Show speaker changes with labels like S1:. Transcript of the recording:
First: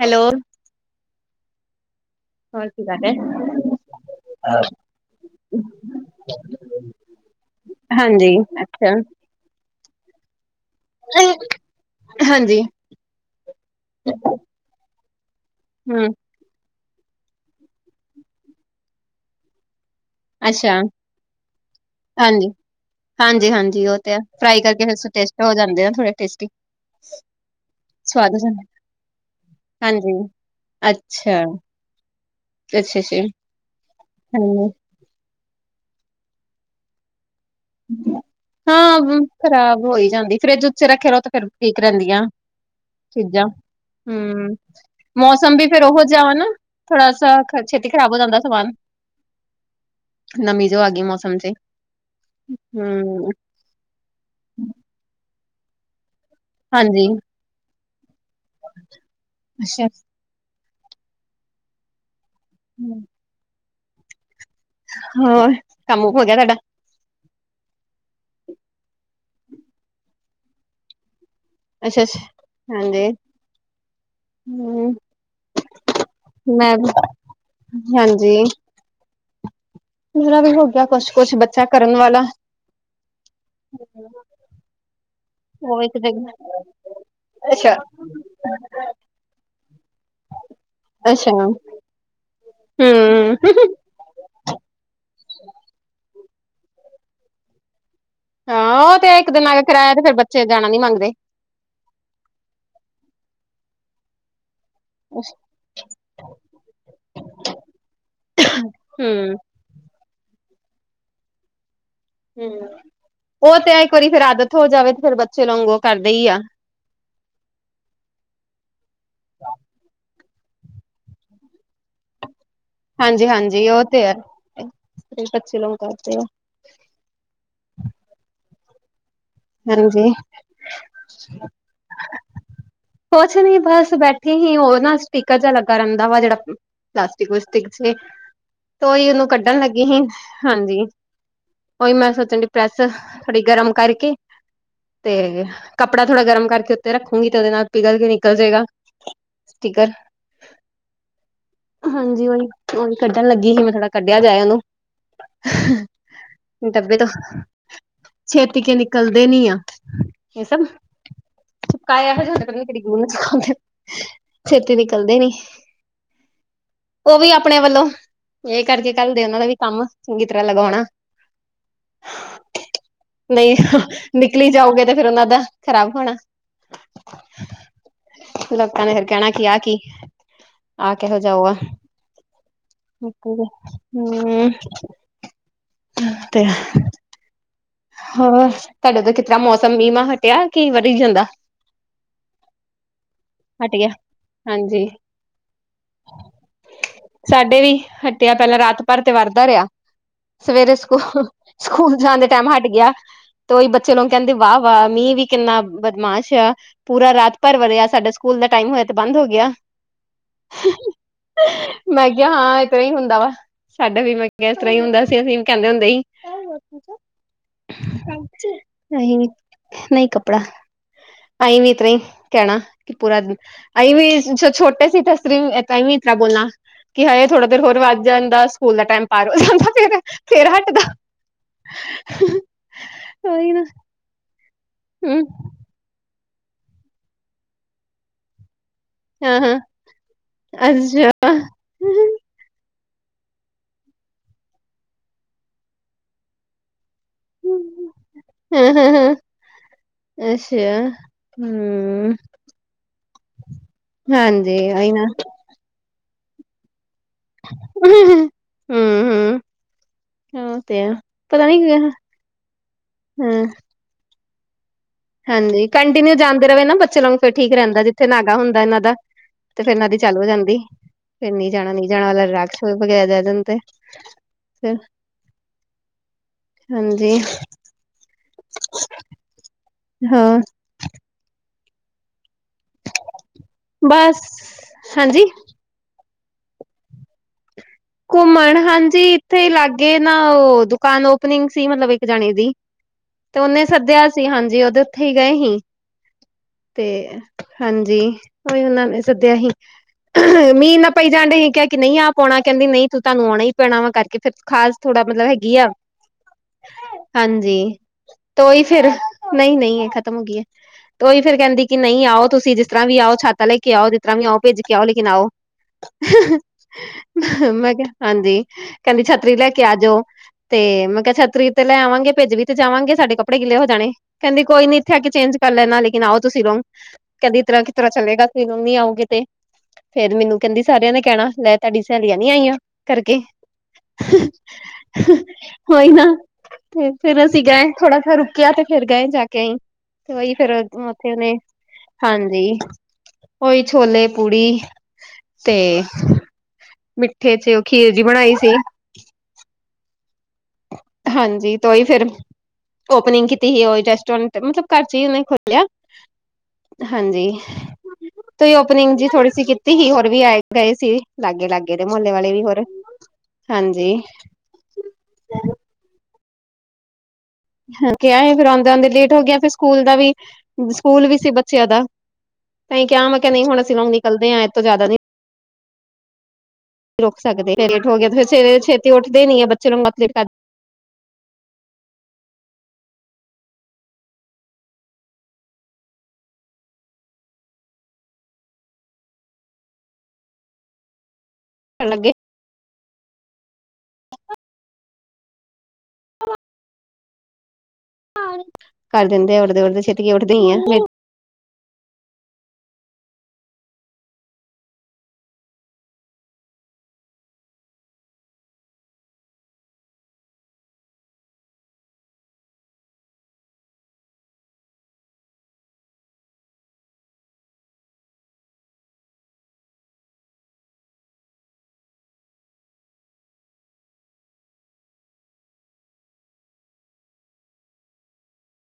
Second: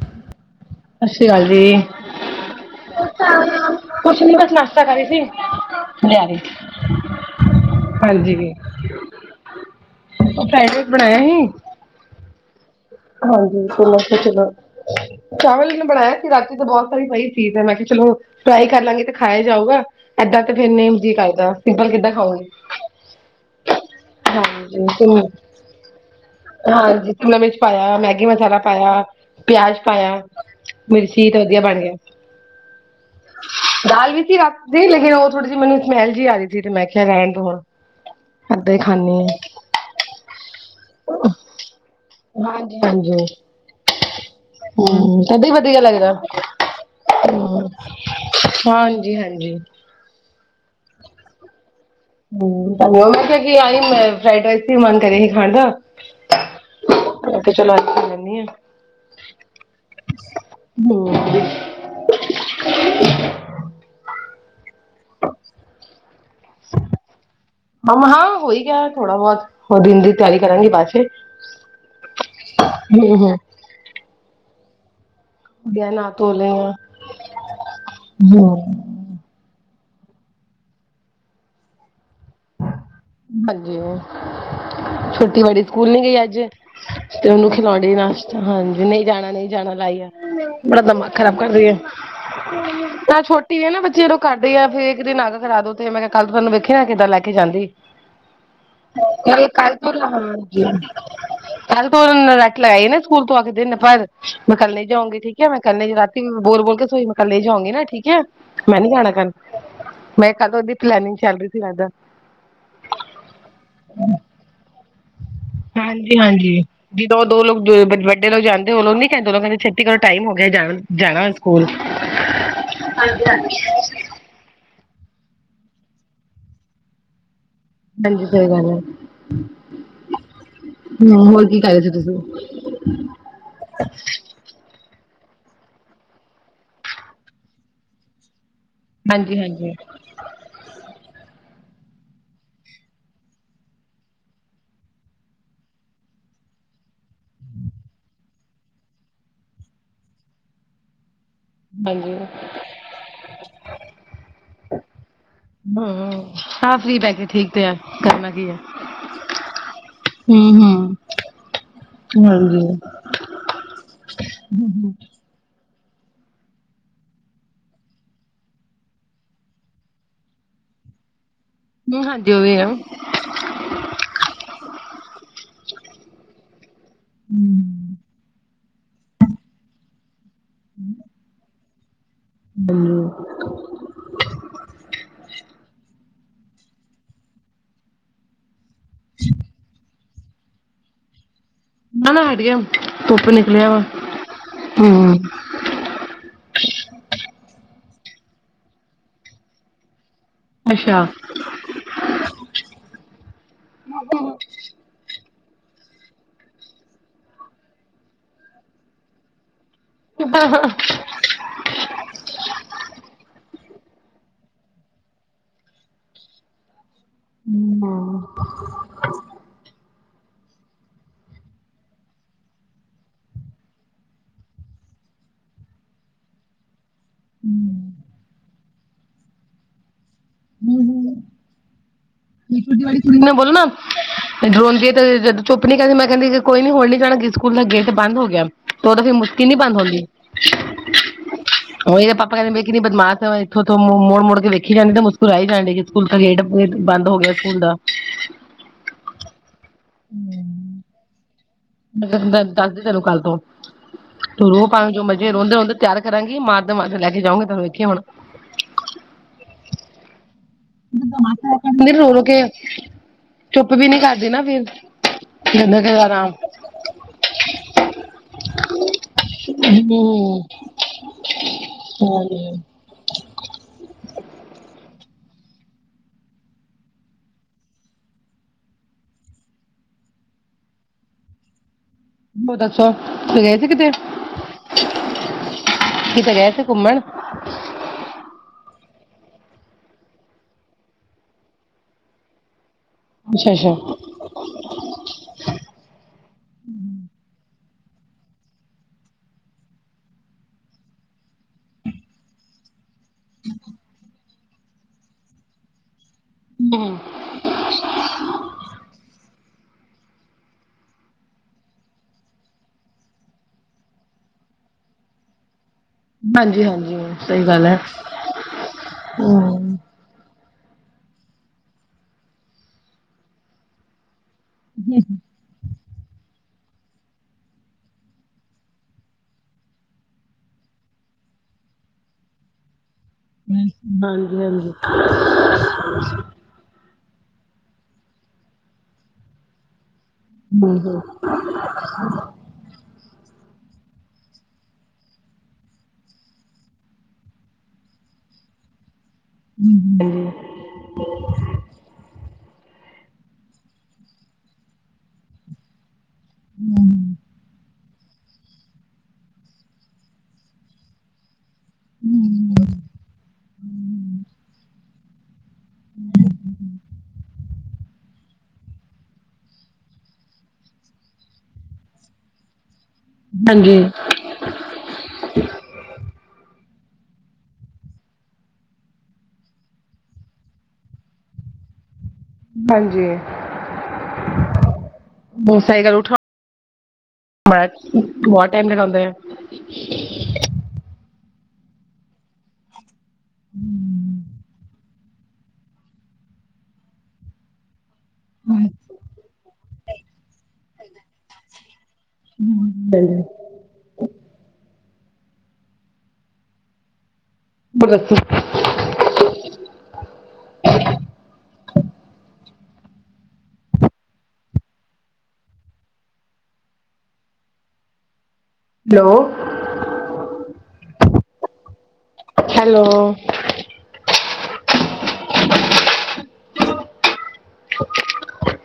S1: Hello,
S2: ਸਤਿ ਸ਼੍ਰੀ ਅਕਾਲ
S1: ਹੋਰ ਕੀ ਕਰ ਰਹੇ
S2: ਜੀ। ਕੁਛ ਨੀ ਬਸ ਨਾਸ਼ਤਾ ਕਰੀ ਸੀ। ਲਿਆ ਦੇ।
S1: ਹਾਂਜੀ। ਅੱਛਾ।
S2: ਭੈਣ ਨੂੰ ਪੜਿਆ ਈ।
S1: ਹਾਂਜੀ।
S2: ਹਾਂਜੀ। ਚੱਲੋ-ਚੋਲੋ ਚਾਵਲ ਕਿਨ
S1: ਹੂੰ
S2: ਬਣਾਇਆ? ਰਾਤੀ ਤੇ ਬਹੁਤ ਸਾਰੀ ਸਹੀ ਚੀਜ਼ ਹੈ। ਮੈਂ ਕਿਹਾ' ਚਲੋ ਫਰਾਈ ਕਰ ਲਾਂਗੇ ਤੇ ਖਾਇਆ ਹੀ ਜਾਊਗਾ। ਏਦਾਂ ਤੇ ਫੇਰ
S1: ਅੱਛਾ
S2: ਨੇ ਜੀ ਸਿੰਪਲ ਕਿੱਦਾਂ ਖਾਓਗੇ।
S1: ਹਾਂਜੀ-ਹਾਂਜੀ ਉਹ ਤੇ ਆ ਫਰਾਈ ਕਰਕੇ
S2: ਤੇ
S1: ਫ ਟਸਟ ਹੋ ਜਾਂਦੇ ਥੋੜੇ ਟਸਟੀ।
S2: ਹਾਂਜੀ ਸ਼ਿਮਲਾ ਮਿਰਚ ਪਾਇਆ ਮੈਗੀ ਮਸਾਲਾ ਪਾਇਆ, ਪਿਆਜ
S1: ਹਾਂਜੀ
S2: ਪਾਇਆ, ਮਿਰਚੀ ਤੇ
S1: ਅੱਛਾ
S2: ਵਧੀਆ ਬਣ ਗਿਆ।
S1: ਅੱਛਾ ਅੱਛਾ
S2: ਦਾਲ ਵੀ ਸੀ
S1: ਹਾਂਜੀ
S2: ਰੱਖਦੀ ਲੇਕਿਨ ਉਹ ਥੋੜੀ ਜਿਹੀੈਨੂੰ ਸਮੈਲ ਜਹੀ ਆ ਸੀ। ਤੇ' ਮੈਂ ਕਿਹਾ ਰਹਿਣ ਤੋਂ ਹੁਣ ਏਦਾਂ ਹੀ
S1: ਹਾਂ,
S2: ਖਾਂਦੀ
S1: ਹੂੰ ਖ਼ਰਾਬ ਹੋਈ ਜਾਂਦੀ ਫਰਿਜ ਰੱਖੇ ਰੋ ਤੇ ਫੇਰ ਠੀਕ ਰਹਿੰਦੀਆਂ
S2: ਆ ਹਾਂਜੀ ਹਾਂਜੀ
S1: ਚੀਜ਼ਾਂ ਹੂੰ,
S2: ਹੂੰ, ਏਦਾਂ ਹੀ
S1: ਮੌਸਮ ਵੀ
S2: ਵਧੀਆ
S1: ਫੇਰ ਉਹੋ ਜਿਆ ਵ ਨਾ ਥੋੜਾ ਸ ਛੇਤੀ ਖ਼ਰਾਬ ਹੋ ਜਾਂਦਾ ਸਮਾਨ
S2: ਹਾਂਜੀ, ਹਾਂਜੀ।
S1: ਨਮੀ ਜੋ ਆ ਗਈ ਮੌਸਮ ਚ।
S2: ਹੂੰ, ਮੈ ਕਿ ਆਈ ਮੈਂ ਫਰਾਡ ਰਾਈਸ ਵੀ ਮਨ ਕਰੇਆ ਹੀ ਖਾਣ ਦਾ।
S1: ਹਾਂਜੀ।
S2: ਤੇ ਚਲੋ [unintelligible] ਜਾਂਦੀ ਆਂ।
S1: ਅੱਛਾ।
S2: ਹੂੰ।
S1: [inaudible] ਹੋਰ, ਕੰਮ ਹੋ ਗਿਆ ਤੁਆਡਾ?
S2: ਹ ਹਾਂ ਹੋ ਈ ਗਿਆ ਥੋੜਾ ਬੌਤ, ਉਹ ਦਿਨ ਦੀ ਤਿਆਰੀ ਕਰਾਂਗੀ ਬਾਚੇ।
S1: ਅੱਛ-ਅੱਛ, ਹਾਂਜੀ, ਹੂੰ।
S2: ਗਿਆ ਨਾ ਧੋ ਲਿਆ।
S1: ਮੈਂ ਹਾਂਜੀ।
S2: ਹੂੰ।
S1: ਪੁਰਾ ਵੀ ਹੋ ਗਿਆ ਕੁਛ-ਕੁਛ ਬੱਚਾ ਕਰਨ ਵਾਲਾ।
S2: ਹਾਂਜੀ, ਛੁਟੀ ਬੜੀ
S1: ਉਹ
S2: ਸਕੂਲ
S1: ਇੱਕ
S2: ਨੀ ਗਈ
S1: ਦਿਨ
S2: ਅੱਜ। ਤੇ ਉਹਨੂੰ
S1: ਅੱਛਾ
S2: ਖਿਲੋ ਦੀ ਨਾਸਤਾ, ਹਾਂਜੀ, ਨਈ ਜਾਣਾ ਨਈ। ਜਾਣਾ ਲਾਈ ਆ, ਬੜਾ ਦਿਮਾਗ
S1: ਅੱਛਾ
S2: ਖ਼ਰਾਬ ਕਰ
S1: ਹੂੰ
S2: ਰਈ ਐ, ਐ ਛੋਟੀ ਏ ਨਾ ਬੱਚੇ ਰ ਕਰਦੀ ਆ ਫੇਰ ਇੱਕ ਦਿਨ ਅੱਗ ਖਲਾ ਦੋ ਤੇ ਮੈਂ ਕਿਆ ਕੱਲ ਤੁਆਨੂੰ ਵੇਖੀ ਨਾ ਕਿੱਦਾਂ ਲੈ ਕੇ ਜਾਂਦੀ।
S1: ਹਾਂ ਉਹ ਤੇ ਇੱਕ ਦਿਨ ਆ
S2: [unintelligible]
S1: ਕੇ
S2: ਕੱਲ
S1: ਕਰਾਇਆ ਤੇ ਫੇਰ ਬੱਚੇ ਜਾਣਾ ਨੀ ਮੰਗਦੇ
S2: ਤ ਉਹ ਨਾਲ ਰੱਟ ਲਾਈ ਈ ਨਾ ਸਕੂਲ ਤੋਂ ਆ ਕੇ ਦਿਨ ਪਰ ਮੈਂ ਕੱਲ ਜਾਉਂਗੀ ਠੀਕ ਐ, ਮੈਂ ਕੱਲ ਨਈ ਰਾਤੀ ਵੀ ਬੋਲ-ਬੋਲ ਕੇ ਸੋਈ ਮੈਂ ਕੱਲ ਨੀ ਜਾਊਂਗੀ ਨਾ, ਠੀਕ ਐ, ਮੈਂ ਨੀ ਜਾਣਾ ਕੱਲ।
S1: ਹੂੰ
S2: ਮੈਂ ਕਦੋੱਦੀ ਪਲੈਨਿੰਗ ਚੱਲ ਰਈ ਸੀ [unintelligible]
S1: ਹੂੰ, ਉਹ ਤੇ ਐ ਇੱਕ ਵਾਰੀ ਫੇਰ ਆਦਤ ਹੋ ਜਾਵੇ ਤੇ ਫੇਰ ਬ
S2: ਹਾਂਜੀ-ਹਾਂਜੀ। ਜਦੋਂ ਦੋ ਲੋਕ ਵੱਡੇ ਲੋਕ ਜਾਂਦੇ ਉ ਨੀ ਕਹਿੰਦੇੋਂ ਕਹਿੰਦੇ ਛੇਤੀ ਕਰੋ ਟਾਈਮ ਹੋ ਗਿਆ ਜਾਣਾ ਸਕੂਲ
S1: ਹਾਂਜੀ-ਹਾਂਜੀ, ਉਹ ਤੇ ਐ, ਕੱਚੇ ਲੋਕ ਕਰਦੇ ਆ।
S2: ਹਾਂਜੀ, ਸਹੀ ਗੱਲ ਹੈ।
S1: ਹਾਂਜੀ
S2: ਹਾਂ, ਹੋਰ ਕੀ ਕਰ ਰਹੇ ਸੀ, ਤੁਸੀਂ?
S1: ਕੋਛ ਨੀ ਬਸ ਬੈਠੇ ਹੀ ਉਹ ਨਾ ਸਪੀਕਰ ਜ ਲੱਗਾ ਰਹਿੰਦਾ ਵਾ ਜੇੜਾ ਪਲਾਸਟਿਕਸਟਿਕ ਵਾਸਤੇ [unintelligible] ਤੋ ਈ ਉਹਨੂੰ
S2: ਹਾਂਜੀ
S1: ਕੱਢਣ
S2: ਹਾਂਜੀ।
S1: ਲੱਗੀ ਸੀ। ਹਾਂਜੀ, ਉਹੀ ਮੈਂ ਸੋਚਣ ਡ ਪ੍ਰੈੱਸ ਥੋੜੀ ਗਰਮ ਕਰਕੇ ਤੇ ਕੱਪੜਾ ਥੋੜਾ ਗਰਮ ਕਰਕੇ ਉੱਤੇ ਰੱਖੂਗੀ ਤੇ ਉਹਦੇ ਨਾਲ ਪਿਘਲ ਕੇ ਨਿਕਲ ਜੇਗਾ। ਸਟੀਕਰ। ਹਾਂਜੀ, ਓਹੀ, ਉਹੀ ਕੱਢਣ ਲੱਗੀ ਹੀ, ਮੈਂ ਥੋੜਾ ਕੱਢਿਆ ਜਾਏ ਉਹਨੂੰ।
S2: ਹੂੰ, [unintelligible] ਪੈਕੇ ਠੀਕ ਤੇ ਆ, ਕਰਨਾ ਕੀ। ਹੈ।
S1: ਪੇਤੀ ਕੇ ਨਿਕਲਦੇ ਨੀ ਆ
S2: ਹੂੰ
S1: ਇਹ ਸਬ
S2: ਹੂੰ ਹਾਂਜੀ।
S1: [unintelligible] ਛੇਤੀ ਨਿਕਲਦੇ ਨੀ। ਉਹ ਵੀ ਅਪਣੇ ਵੱਲੋਂ ਇਹ ਕਰਕੇ ਕੱਲਦੇ ਉਹਨਾਂ ਦਾ ਵੀ ਕੰਮ ਚੰਗੀ ਤਰਾ ਲਗਾਓਣਾ।
S2: ਹੂੰ, ਹਾਂ ਜੋ ਵੀ ਆ।
S1: ਨਈ ਨਿਕਲੀ ਜਾਓਗੇ ਤੇ ਫੇਰ ਉਹਨਾਂ ਦਾ ਖ਼ਰਾਬ ਹੋਣਾ। ਲੋਕਾ ਨੇ ਫਿਰ ਕੈਣਾ ਕੀ ਆ ਕੀ, ਆ ਕੇਹੋ ਜਾਊਗਾ।
S2: ਨਾ
S1: ਹੂੰ, ਤੇ ਹੋਰ, ਤੁਆਡੇ ਤਾਂ ਕਿਸ ਤਰਾ ਮੌਸਮ ਮੀਂ ਮਾਂ ਹਟਿਆ ਕਿ ਵਧੀ ਜਾਂਦਾ।
S2: ਆ ਨਾ ਹਟ ਗਿਆ, ਧੁੱਪ ਨਿਕਲਿਆ
S1: ਹਟ
S2: ਵਾ,
S1: ਗਿਆ ਹਾਂਜੀ
S2: ਹੂੰ।
S1: ਸਾਡੇ ਵੀ ਹਟਿਆ ਪੈਲਾਂ ਰਾਤ ਭਰ ਤੇ ਵਰਦਾ ਰਿਆ। ਸਵੇਰੇ
S2: ਅੱਛਾ
S1: ਸਕੂਲ, ਸਕੂਲ ਜਾਣ ਦੇ ਟਾਈਮ ਹਟ ਗਿਆ। ਤੇ ਉਹੀ ਬੱਚੇ ਨੂੰ ਕਹਿੰਦੇ, ਵਾਹ- ਵਾਹ, ਮੀਂਹ ਵੀ ਕਿੰਨਾ ਬਦਮਾਸ਼ ਆ। ਪੂਰਾ ਰਾਤ ਭਰ ਵਰਿਆ। ਸਾਡੇ ਸਕੂਲ ਦਾ ਟਾਈਮ ਹੋਇਆ। ਤੇ ਬੰਦ ਹੋ ਗਿਆ।
S2: ਹਾਂ ਹਾਂ।
S1: ਮੈ ਕਿਗ ਹਾਂ, ਇਸ ਤਰਾਂ ਹੀ ਹੁੰਦਾ ਵਾ। ਸਾਡਾ ਵੀ ਮੈ ਕਿਆ ਇਸ ਤਰਾ ਈ ਹੁੰਦਾ ਸੀ ਅਸੀਂ ਵੀ ਕੈਂਦੇ ਹੁੰਦੇ ਹੀ ਸਾਚ, ਨਹੀ, ਨਈ ਕੱਪੜਾ। ਅਸੀਂ ਵੀ, ਇਸ ਤਰਾਂ ਹੀ, ਕਹਿਣਾ ਕਿ ਪੂਰਾ ਦਿ- ਆਈ ਵੀ ਛੋਟੇ ਸੀ, ਤਾਂ ਸਤਰੀ ਣਿਤਰਾ ਬੋਲਣਾ। ਕਿ ਹਾਏ, ਥੋੜਾ ਦੇਰ ਹੋਰ, ਵੱਧ ਜਾਂਦਾ। ਸਕੂਲ ਦਾ ਟਾਈਮ ਪਾਰ ਹੋ ਜਾਂਦਾ। ਫੇਰ ਹਟਦਾ।
S2: ਤੁਰਕੀ ਬੋਲੋ ਨਾ ਡਰੋਨ ਜ ਤੇ
S1: ਹਮ
S2: ਜ [unintelligible] ਚੁੱਪੀ ਕਹਿੰਦੀ ਮੈਂ ਕਿੰਦੀ ਕੋਈ ਨੀ, ਹੂਣ ਨੀ ਜਾਣਾ। ਸਕੂਲ ਦਾ ਗੇਟ ਬੰਦ ਹੋ ਗਿਆ। ਉਦੋ ਫੇਰ,
S1: ਹਾਂ
S2: ਮੁਸਕੀਲ ਹੀ
S1: ਹਾਂ
S2: ਬੰਦ ਹੁੰਦੀ।
S1: ਅੱਛਾ
S2: ਉਹ, ਇਹਦੇ ਪਾਪਾ ਕਹਿੰਦੇੇ, ਕਿਨੀ ਬਦਮਾਸ਼ ਹੈ। ਇੱਥੇ- ਉੱਥੋਂ, ਮੁੜ- ਮੁੜ ਕੇ ਵੇਖੀ ਜਾਂਦੀ। ਕਰਵਾਈ ਜਾਣ ਡਣੀ ਏ। ਸਕੂਲ ਤਾਂ ਗੇਟ ਬੰਦ ਹੋ ਗਿਆ। ਸਕੂਲ ਦਾ।
S1: ਹਾਂ- ਹਾਂ, ਹਾਂ ਅੱਛਾ, ਹੂੰ।
S2: ਦੱਸਦੀ ਤੈਨੂੰ ਕੱਲ ਤੋਂ। ਤੂੰ
S1: ਹਾਂਜੀ
S2: ਰੋਹ, ਪਾ
S1: ਆਈ
S2: ਜੋ
S1: ਨਾ
S2: ਮਰਜ਼ੀ ਰੋਂਦੇ- ਰੋਂਦੇ। ਹੁਣ ਰੰਗੀ ਮਾਰਦੇ-ਮਾਰਦੇ ਲੈ ਕੇ ਜਾਉਂਗੀ। ਤੇਨੂੰ ਵੇਖੀ ਹੁਣ।
S1: ਹੂੰ-ਹੂੰ, ਹਾਂ।
S2: ਰੋ- ਰੋ, ਕੇ ਚੁੱਪ ਵੀ ਨੀ, ਕਰਦੀ ਨਾ ਫੇਰ।
S1: ਹਾਂਜੀ। ਕੰਟੀਨਿਊ ਜਾਂਦੇ ਰਵੇ ਨਾ, ਬੱਚਿਆਂ ਨੂੰ ਫੇਰ ਠੀਕ ਰਹਿੰਦਾ। ਜਿੱਥੇ ਨਾਗਾ ਹੁੰਦਾ ਇਹਨਾਂ ਦਾ। ਤੇ ਫੇਰ ਉਹਨਾਂ ਦੀ, ਚਾਲੂ ਹੋ
S2: ਹੂੰ
S1: ਜਾਂਦੀ। ਫੇਰ, ਨੀ ਜਾਣਾ- ਨਹੀ‌ ਜਾਣਾ, ਵਾਲਾ ਰਾਗ
S2: ਹੋਰ
S1: ਸ਼ੁਰੂ। ਵਗੈਰਾ ਦੇ, ਜਾਂ ਤੇ ਫੇਰ, ਹਾਂਜੀ। [inaudible] ਹੋਰ?
S2: ਤੁਸੀਂ ਦੱਸੋ? ਸੀ ਕਿਤੇ
S1: ਬਸ, ਹਾਂਜੀ।
S2: ਕਿਤੇ ਗਏ ਸੀ, ਘੁੰਮਣ?
S1: ਘੁੰਮਣ ਹਾਂਜੀ। ਇੱਥੇ ਹੀ ਲਾਗੇ ਨਾ, ਉਹ ਦੁਕਾਨ ਓਪਨਿੰਗ ਸੀ। ਮਤਲਬ ਇੱਕ ਜਣੇ ਦੀ। ਤੇ
S2: ਅੱਛਾ
S1: ਉਹਨੇ
S2: ਅੱਛਾ
S1: ਸੱਦਿਆ ਸੀ। ਹਾਂਜੀ, ਉਹਦੇ ਉੱਥੇ ਹੀ ਗਏ ਸੀ। ਤੇ, ਹਾਂਜੀ। ਉਹੀ ਉਹਨਾਂ ਨੇ, ਸੱਦਿਆ ਹੀ। ਮੀਹ ਇੰਨਾ ਪਈ ਜਾਣ ਡਇਹ। ਕਿਹਾ ਕਿ ਨਹੀਂ ਆ ਪਾਉਣਾ। ਕਹਿੰਦੀ ਨਹੀਂ ਤੂੰ, ਤੁਹਾਨੂੰ ਆਉਣਾ ਹੀ ਪੈਣਾ ਵਾ। ਕਰਕੇ ਫੇਰ, ਖਾਸ ਥੋੜਾ ਮਤਲਬ ਹੈਗੀ ਆ।
S2: ਹੂੰ।
S1: ਹਾਂਜੀ। ਤੇ ਔਹੀ ਫੇਰ, ਨਹੀਂ- ਨਹੀਂ, ਇਹ ਖਤਮ ਹੋ ਗਈ ਹੈ। ਤੇ ਉਹੀ ਫੇਰ, ਕਹਿੰਦੀ ਕਿ ਨਹੀਂ ਆਓ। ਤੁਸੀਂ ਜਿਸ ਤਰਾਂ ਵੀ ਆਓ। ਛਤਤਾ ਲੈ ਕੇ ਆਓ। ਜਿਸ ਤਰਾਂ ਵੀ ਆਓ, ਭੇਜ ਕੇ ਆਓ, ਲੇਕਿਨ ਆਉ। [inaudible]
S2: ਹਾਂਜੀ- ਹਾਂਜੀ। ਸਹੀ ਗੱਲ
S1: ਮੈਂ
S2: ਹੈ
S1: ਕਿਹਾ, ਹਾਂਜੀ। ਕਹਿੰਦੀ ਛੱਤਰੀ ਲੈ ਕੇ ਆ
S2: ਹੂੰ
S1: ਜਾਔ। ਤੇ ਮੈਂ ਕਿਹਾ, ਛਤਰੀ ਤੇ ਲੈ ਆਵਾਂਗੇ। ਭਿੱਜ ਵੀ ਤੇ ਜਾਵਾਂਗੇ। ਸਾਡੇ ਕੱਪੜੇ ਗਿੱਲੇ ਹੋ ਜਾਣੇ। ਕਹਿੰਦੀ, ਕੋਈ ਨੀ ਇਥੇ ਆਕੇ ਚੇਂਜ- ਕਰ ਲੈਣਾ। ਲੇਕਿਨ ਆਓ ਤੁਸੀਂ ਲੋਗ। ਕੇਦੀ ਈਤਰਾਂ ਕਿਸ ਤਰਾਂ ਚਲੇਗਾ। ਤੁਸੀ ਜਿਵੇਂ ਨੀ ਆਓਗੇ ਤੇ। ਫੇਰ ਮੈਨੂੰ ਕਹਿੰਦੀ, ਸਾਰਿਆਂ ਨੇ ਕਹਿਣਾ, ਲੈ ਤੁਹਾਡੀ ਸਹੇਲੀਆਂ ਨੀ ਆਈਆਂ ਕਰਕੇ।
S2: ਹਾਂਜੀ- ਹਾਂਜੀ।
S1: ਉਹੀ ਨਾ ਤੇ ਫੇਰ ਅਸੀਂ ਗਏ। ਥੋੜਾ ਜਿਹਾ ਰੁਕਿਆ, ਤੇ ਫੇਰ ਗਏ, ਜਾ ਕੇ ਆਣੀ। ਹੀ ਫੇਰ,
S2: ਹੂੰ
S1: ਉੱਥੇ ਉਹਨੇ ਹਾਂਜੀ। ਉਹੀ ਛੋਲੇ, ਪੂੜੀ ਤੇ ਮਿੱਠੇ ਚ, ਉਹ ਖੀਰ ਜੀ, ਬਣਾਈ ਸੀ।
S2: ਹੂੰ।
S1: ਹਾਂਜੀ, ਤੇ ਔਹੀ ਫੇਰ। ਓਪਨਿੰਗ ਕੀਤੀ ਸੀ। ਉਹੀ ਤੇ ਜਸਟ ਹੁਣ ਮਤਲਬ, ਘਰ ਚ ਹੀ ਉਹਨੇ ਖੋਲਿਆ। ਹਾਂਜੀ। ਤੁਸੀਂ ਓਪਨਿੰਗ ਜੀ, ਥੋੜੀ ਸੀ ਕੀਤੀ ਸੀ। ਹੋਰ ਵੀ ਆਏ- ਗਏ ਸੀ, ਲਾਗੇ- ਲਾਗੇ। ਏਦੇ ਮੁਹੱਲੇ ਵਾਲੇ ਵੀ ਹੋਰ ਹਾਂਜੀ
S2: ਹਮ [unintelligible]
S1: ਹਾਂ ਕਿਯਾ ਏ। ਫਿਰ ਆਂਦੇ-ਆਂਦੇ ਲੇਟ ਹੋ ਗਿਆ ਫੇਰ ਸਕੂਲ ਦਾ ਵੀ, ਸਕੂਲ ਵੀ ਸੀ ਬੱਚਿਆਂ ਦਾ। ਤਾਂਈ ਕਯਾ, ਮੈਂ ਕਯਾ ਨੀ ਹੁਣ ਅਸੀਂ
S2: ਹਾਂਜੀ
S1: ਲੋਂਗ ਨਿਕਲਦੇ ਆਂ ਇਤੋਂ ਜ਼ਆਦਾ ਨੀਂ ਰੁਕ ਸਕਦੇ ਫੇਰ ਲੇਟ ਹੋ ਗਏ ਤੇ ਫਿਰ ਸਵੇਰੇ ਛੇਤੀ ਉੱਠਦੇ ਨੀਂ ਐ ਬੱਚੇ ਨੂੰ ਆਪ ਲੇਟ ਕਰ
S2: ਹਾਂਜੀ, ਬੋ ਸਈ ਗੱਲ ਉਠਾ [unintelligible] ਬੋਤ ਟਾਈਮ ਲਗਾਂਦਾ ਐ।
S1: ਆ ਲੱਗੇ
S2: [inaudible]
S1: [unintelligible] ਕਰ ਦਿੰਦੇ ਉੱਡਦੇ- ਉੱਡਦੇ, ਛੇਤੀ ਐ ਉੱਠਦੇ ਈ ਐਂ।
S2: [unintelligible] [unintelligible] Hello, hello. [unintelligible]